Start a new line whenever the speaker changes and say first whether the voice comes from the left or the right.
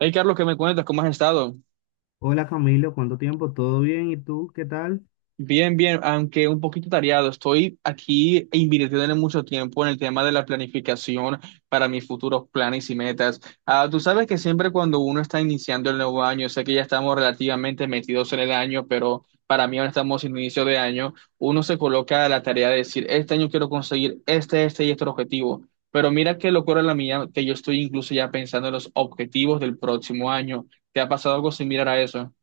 right: Hey Carlos, ¿qué me cuentas? ¿Cómo has estado?
left: Hola Camilo, ¿cuánto tiempo? ¿Todo bien? ¿Y tú qué tal?
right: Bien, bien, aunque un poquito tareado. Estoy aquí invirtiendo mucho tiempo en el tema de la planificación para mis futuros planes y metas. Ah, tú sabes que siempre cuando uno está iniciando el nuevo año, sé que ya estamos relativamente metidos en el año, pero para mí ahora estamos en inicio de año, uno se coloca a la tarea de decir, este año quiero conseguir este, este y este objetivo. Pero mira qué locura la mía, que yo estoy incluso ya pensando en los objetivos del próximo año. ¿Te ha pasado algo similar a eso?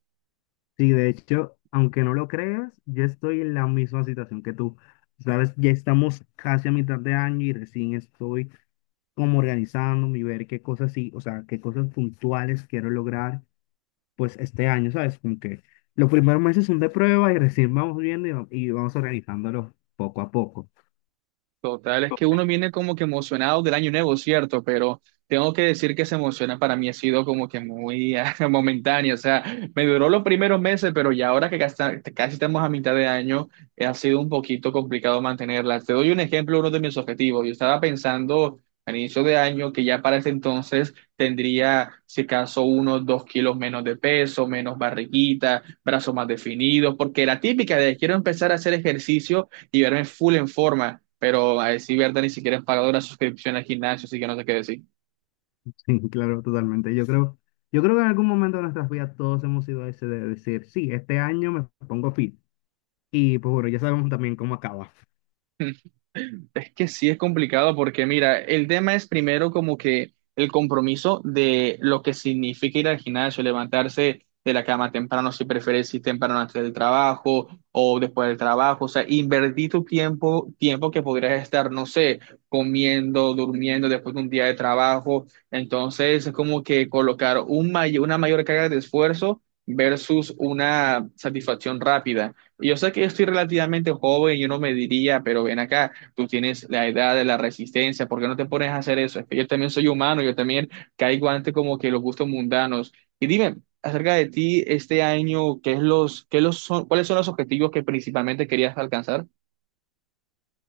left: Sí, de hecho, aunque no lo creas, yo estoy en la misma situación que tú. Sabes, ya estamos casi a mitad de año y recién estoy como organizando, y ver qué cosas sí, o sea, qué cosas puntuales quiero lograr, pues este año, ¿sabes? Como que los primeros meses son de prueba y recién vamos viendo y vamos organizándolo poco a poco.
right: Total, es que uno viene como que emocionado del año nuevo, ¿cierto? Pero tengo que decir que esa emoción para mí ha sido como que muy ah, momentánea, o sea, me duró los primeros meses, pero ya ahora que casi, casi estamos a mitad de año, ha sido un poquito complicado mantenerla. Te doy un ejemplo, uno de mis objetivos. Yo estaba pensando al inicio de año que ya para ese entonces tendría, si acaso, unos dos kilos menos de peso, menos barriguita, brazos más definidos, porque la típica de quiero empezar a hacer ejercicio y verme full en forma, pero a decir verdad ni siquiera es pagado la suscripción al gimnasio, así que no sé qué decir.
left: Sí, claro, totalmente. Yo creo que en algún momento de nuestras vidas todos hemos sido ese de decir, sí, este año me pongo fit. Y pues bueno, ya sabemos también cómo acaba.
right: Es que sí es complicado porque, mira, el tema es primero como que el compromiso de lo que significa ir al gimnasio, levantarse de la cama temprano, si prefieres, si temprano antes del trabajo o después del trabajo, o sea, invertir tu tiempo, tiempo que podrías estar, no sé, comiendo, durmiendo después de un día de trabajo. Entonces, es como que colocar un una mayor carga de esfuerzo versus una satisfacción rápida. Y yo sé que estoy relativamente joven, yo no me diría, pero ven acá tú tienes la edad de la resistencia, ¿por qué no te pones a hacer eso? Es que yo también soy humano, yo también caigo ante como que los gustos mundanos. Y dime, acerca de ti este año, ¿qué es los, qué los son, ¿cuáles son los objetivos que principalmente querías alcanzar?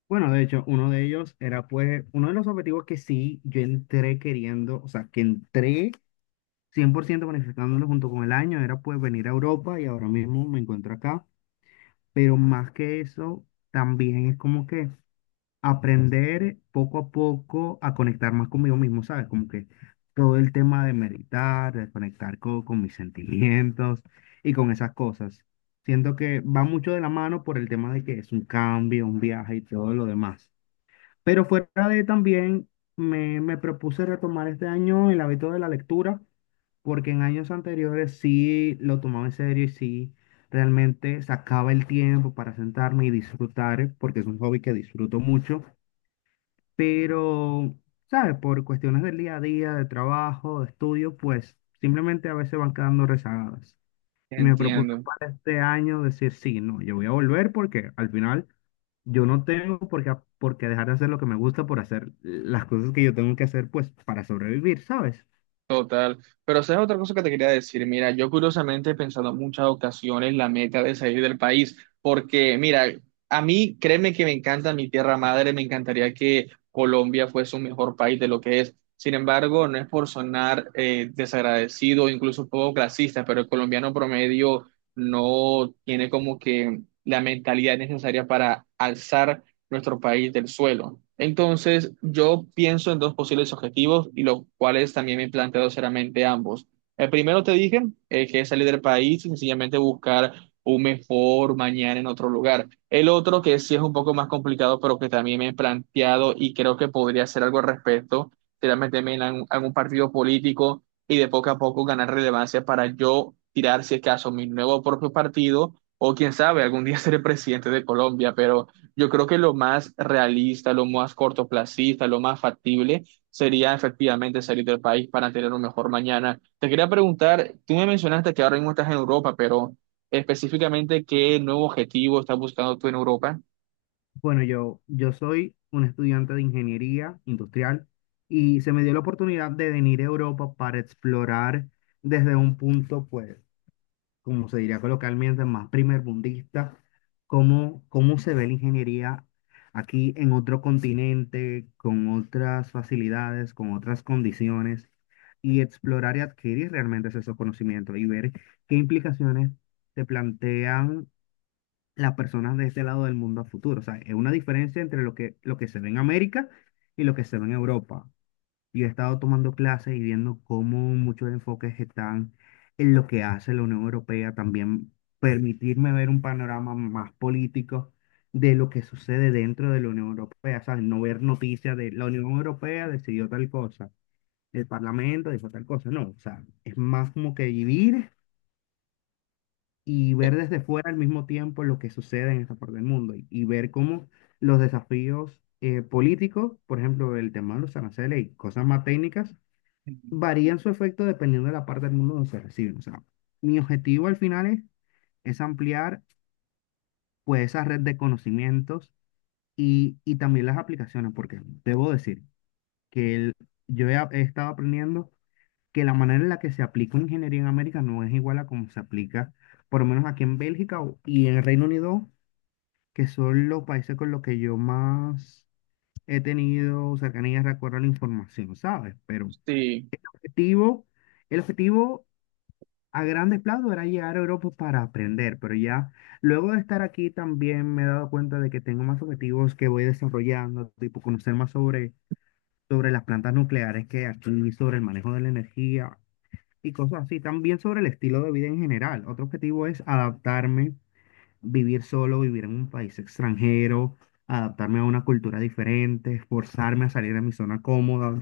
left: Bueno, de hecho, uno de ellos era pues uno de los objetivos que sí yo entré queriendo, o sea, que entré 100% planificándolo junto con el año, era pues venir a Europa y ahora mismo me encuentro acá. Pero más que eso, también es como que aprender poco a poco a conectar más conmigo mismo, ¿sabes? Como que todo el tema de meditar, de conectar con, mis sentimientos y con esas cosas. Siento que va mucho de la mano por el tema de que es un cambio, un viaje y todo lo demás. Pero fuera de también, me propuse retomar este año el hábito de la lectura, porque en años anteriores sí lo tomaba en serio y sí realmente sacaba el tiempo para sentarme y disfrutar, porque es un hobby que disfruto mucho pero, ¿sabes? Por cuestiones del día a día, de trabajo, de estudio, pues simplemente a veces van quedando rezagadas. Y me propuse
right: Entiendo.
left: para este año decir, sí, no, yo voy a volver porque al final yo no tengo por qué dejar de hacer lo que me gusta por hacer las cosas que yo tengo que hacer, pues para sobrevivir, ¿sabes?
right: Total. Pero sabes otra cosa que te quería decir. Mira, yo curiosamente he pensado en muchas ocasiones la meta de salir del país, porque mira, a mí créeme que me encanta mi tierra madre, me encantaría que Colombia fuese un mejor país de lo que es. Sin embargo, no es por sonar desagradecido o incluso un poco clasista, pero el colombiano promedio no tiene como que la mentalidad necesaria para alzar nuestro país del suelo. Entonces, yo pienso en dos posibles objetivos y los cuales también me he planteado seriamente ambos. El primero te dije que es salir del país y sencillamente buscar un mejor mañana en otro lugar. El otro, que sí es un poco más complicado, pero que también me he planteado y creo que podría hacer algo al respecto, sería meterme en algún partido político y de poco a poco ganar relevancia para yo tirar, si es caso, mi nuevo propio partido o quién sabe, algún día seré presidente de Colombia, pero... Yo creo que lo más realista, lo más cortoplacista, lo más factible sería efectivamente salir del país para tener un mejor mañana. Te quería preguntar, tú me mencionaste que ahora mismo estás en Europa, pero específicamente, ¿qué nuevo objetivo estás buscando tú en Europa?
left: Bueno, yo soy un estudiante de ingeniería industrial y se me dio la oportunidad de venir a Europa para explorar desde un punto, pues como se diría coloquialmente, más primermundista, cómo se ve la ingeniería aquí en otro continente, con otras facilidades, con otras condiciones, y explorar y adquirir realmente esos conocimientos y ver qué implicaciones te plantean las personas de este lado del mundo a futuro. O sea, es una diferencia entre lo que se ve en América y lo que se ve en Europa. Yo he estado tomando clases y viendo cómo muchos enfoques están en lo que hace la Unión Europea, también permitirme ver un panorama más político de lo que sucede dentro de la Unión Europea, ¿sabes? No ver noticias de la Unión Europea decidió tal cosa, el Parlamento dijo tal cosa, no, o sea, es más como que vivir y
right: Eh,
left: ver desde fuera al mismo tiempo lo que sucede en esta parte del mundo y ver cómo los desafíos políticos, por ejemplo, el tema de los aranceles y cosas más técnicas, varían su efecto dependiendo de la parte del mundo donde se reciben. O sea, mi objetivo al final es ampliar pues esa red de conocimientos y también las aplicaciones, porque debo decir que yo he, he estado aprendiendo que la manera en la que se aplica una ingeniería en América no es igual a como se aplica, por lo menos aquí en Bélgica y en el Reino Unido, que son los países con los que yo más he tenido cercanía, recuerdo la información, ¿sabes? Pero
right: Sí.
left: objetivo... El objetivo a grandes planos era llegar a Europa para aprender, pero ya luego de estar aquí también me he dado cuenta de que tengo más objetivos que voy desarrollando, tipo conocer más sobre las plantas nucleares que aquí, sobre el manejo de la energía y cosas así, también sobre el estilo de vida en general. Otro objetivo es adaptarme, vivir solo, vivir en un país extranjero, adaptarme a una cultura diferente, forzarme a salir de mi zona cómoda.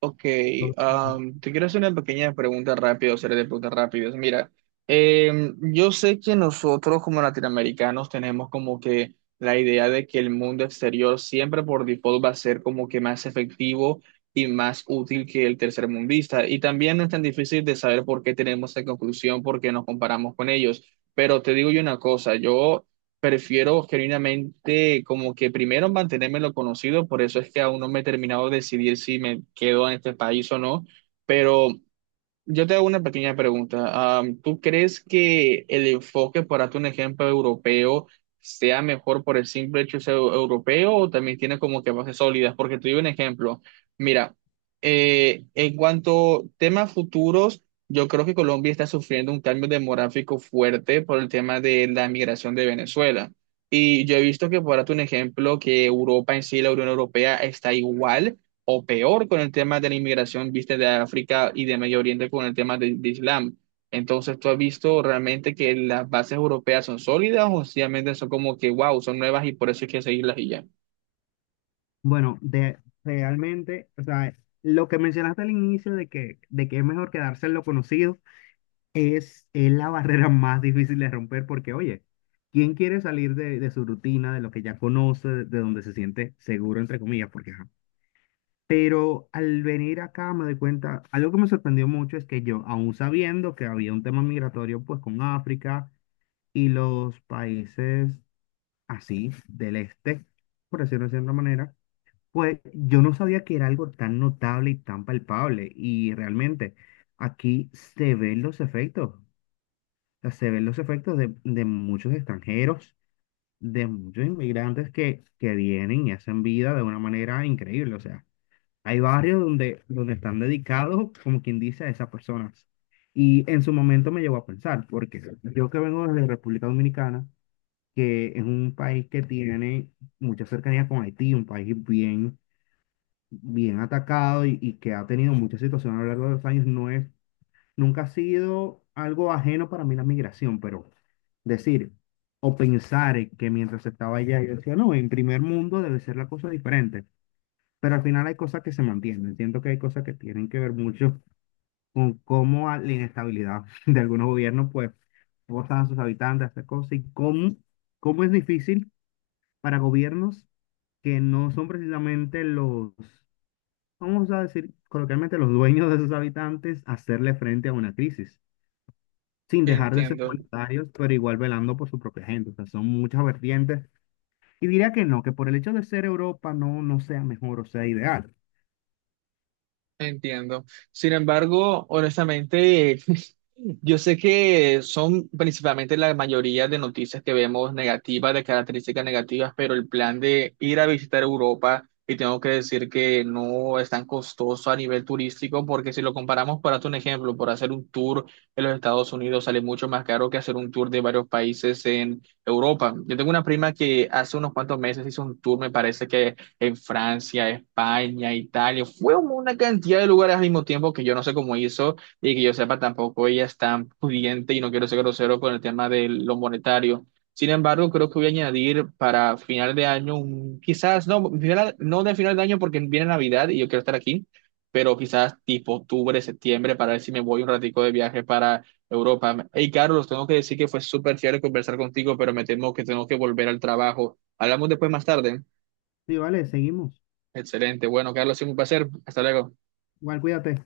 right: Ok,
left: Todo eso.
right: te quiero hacer una pequeña pregunta rápida, o serie de preguntas rápidas. Mira, yo sé que nosotros como latinoamericanos tenemos como que la idea de que el mundo exterior siempre por default va a ser como que más efectivo y más útil que el tercermundista. Y también no es tan difícil de saber por qué tenemos esa conclusión, porque nos comparamos con ellos. Pero te digo yo una cosa, yo prefiero genuinamente como que primero mantenerme en lo conocido, por eso es que aún no me he terminado de decidir si me quedo en este país o no, pero yo te hago una pequeña pregunta. ¿Tú crees que el enfoque, por darte un ejemplo europeo, sea mejor por el simple hecho de ser europeo o también tiene como que bases sólidas? Porque te doy un ejemplo. Mira, en cuanto a temas futuros, yo creo que Colombia está sufriendo un cambio demográfico fuerte por el tema de la migración de Venezuela. Y yo he visto que, por darte un ejemplo, que Europa en sí, la Unión Europea, está igual o peor con el tema de la inmigración, viste, de África y de Medio Oriente con el tema de Islam. Entonces, ¿tú has visto realmente que las bases europeas son sólidas o sencillamente son como que, wow, son nuevas y por eso hay que seguirlas y ya?
left: Bueno, de, realmente, o sea, lo que mencionaste al inicio de que es mejor quedarse en lo conocido es la barrera más difícil de romper porque, oye, ¿quién quiere salir de su rutina, de lo que ya conoce, de donde se siente seguro, entre comillas? Porque, ajá. Pero al venir acá me doy cuenta, algo que me sorprendió mucho es que yo, aún sabiendo que había un tema migratorio pues con África y los países así del este, por decirlo de cierta manera, pues yo no sabía que era algo tan notable y tan palpable y realmente aquí se ven los efectos, o sea, se ven los efectos de muchos extranjeros, de muchos inmigrantes que vienen y hacen vida de una manera increíble, o sea, hay barrios donde, donde están dedicados, como quien dice, a esas personas. Y en su momento me llevó a pensar, porque yo que vengo desde República Dominicana, que es un país que tiene mucha cercanía con Haití, un país bien bien atacado y que ha tenido muchas situaciones a lo largo de los años, no es, nunca ha sido algo ajeno para mí la migración, pero decir o pensar que mientras estaba allá, yo decía, no, en primer mundo debe ser la cosa diferente, pero al final hay cosas que se mantienen, entiendo que hay cosas que tienen que ver mucho con cómo la inestabilidad de algunos gobiernos, pues, forzan a sus habitantes a hacer cosas y cómo, cómo es difícil para gobiernos que no son precisamente los vamos a decir coloquialmente, los dueños de sus habitantes hacerle frente a una crisis, sin dejar de ser
right: Entiendo.
left: monetarios, pero igual velando por su propia gente. O sea, son muchas vertientes. Y diría que no, que por el hecho de ser Europa no, no sea mejor o sea ideal.
right: Entiendo. Sin embargo, honestamente, yo sé que son principalmente la mayoría de noticias que vemos negativas, de características negativas, pero el plan de ir a visitar Europa, y tengo que decir que no es tan costoso a nivel turístico, porque si lo comparamos, por hacer un ejemplo, por hacer un tour en los Estados Unidos sale mucho más caro que hacer un tour de varios países en Europa. Yo tengo una prima que hace unos cuantos meses hizo un tour, me parece que en Francia, España, Italia, fue una cantidad de lugares al mismo tiempo que yo no sé cómo hizo y que yo sepa tampoco ella es tan pudiente y no quiero ser grosero con el tema de lo monetario. Sin embargo, creo que voy a añadir para final de año, quizás no, no de final de año porque viene Navidad y yo quiero estar aquí, pero quizás tipo octubre, septiembre, para ver si me voy un ratico de viaje para Europa. Hey, Carlos, tengo que decir que fue súper chévere conversar contigo, pero me temo que tengo que volver al trabajo. Hablamos después más tarde.
left: Sí, vale, seguimos.
right: Excelente. Bueno, Carlos, siempre un placer. Hasta luego.
left: Igual, cuídate.